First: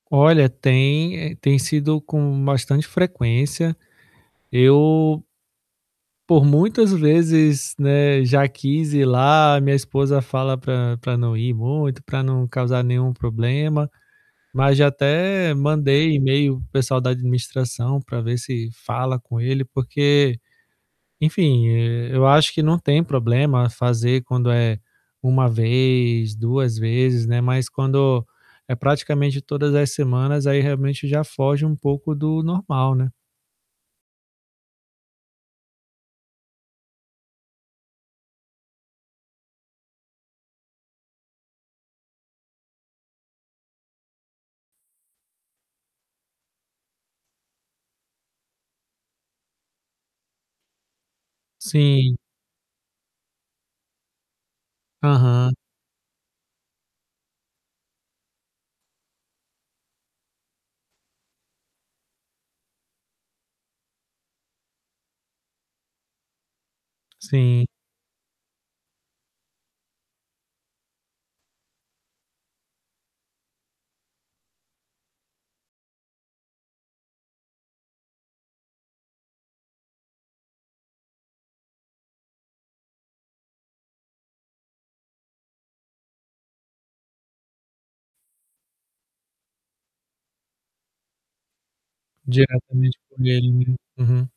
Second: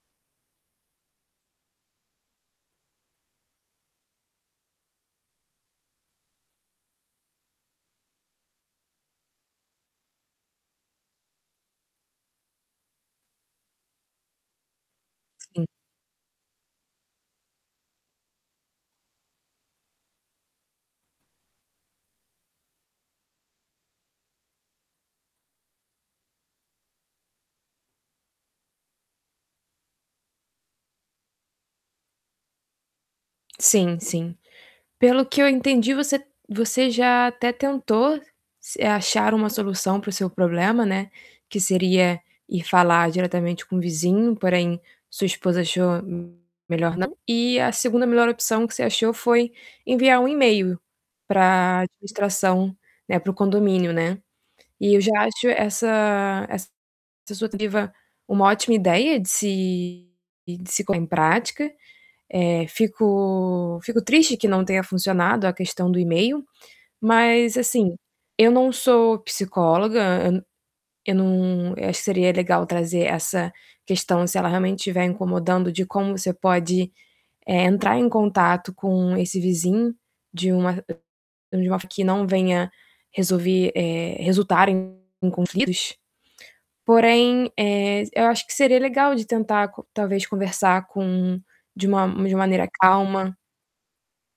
Olha, tem tem sido com bastante frequência. Eu por muitas vezes, né, já quis ir lá. Minha esposa fala para para não ir muito, pra não causar nenhum problema, mas já até Sim. mandei e-mail para o pessoal da administração para ver se fala com ele, porque, enfim, eh, eu acho que não tem problema fazer quando é 1 vez, 2 vezes, né. Mas quando é praticamente todas as semanas, aí realmente já foge um pouco do normal, né. Sim, sim. Pelo que eu entendi, você você já até tentou se eh, achar uma solução para o seu problema, né, que seria ir falar diretamente com o vizinho, porém sua esposa achou me melhor não. E a 2ª melhor opção que você achou foi enviar um e-mail para Sim. administração, né, para o condomínio, né. E eu já acho Aham. essa essa sua tentativa uma ótima ideia de se de se pôr em prática. Eh, fico fico triste que não tenha funcionado a questão do e-mail, mas, Sim. assim, eu não sou psicóloga, eu não eu acho que seria legal trazer essa questão, se ela realmente tiver incomodando, de como você pode, eh, entrar em contato com esse vizinho de uma de uma forma que não venha resolver eh, resultar em em conflitos. Porém, eh, eu acho que seria legal de tentar co talvez conversar com de uma de uma maneira Diretamente com calma. ele, né. Uhum.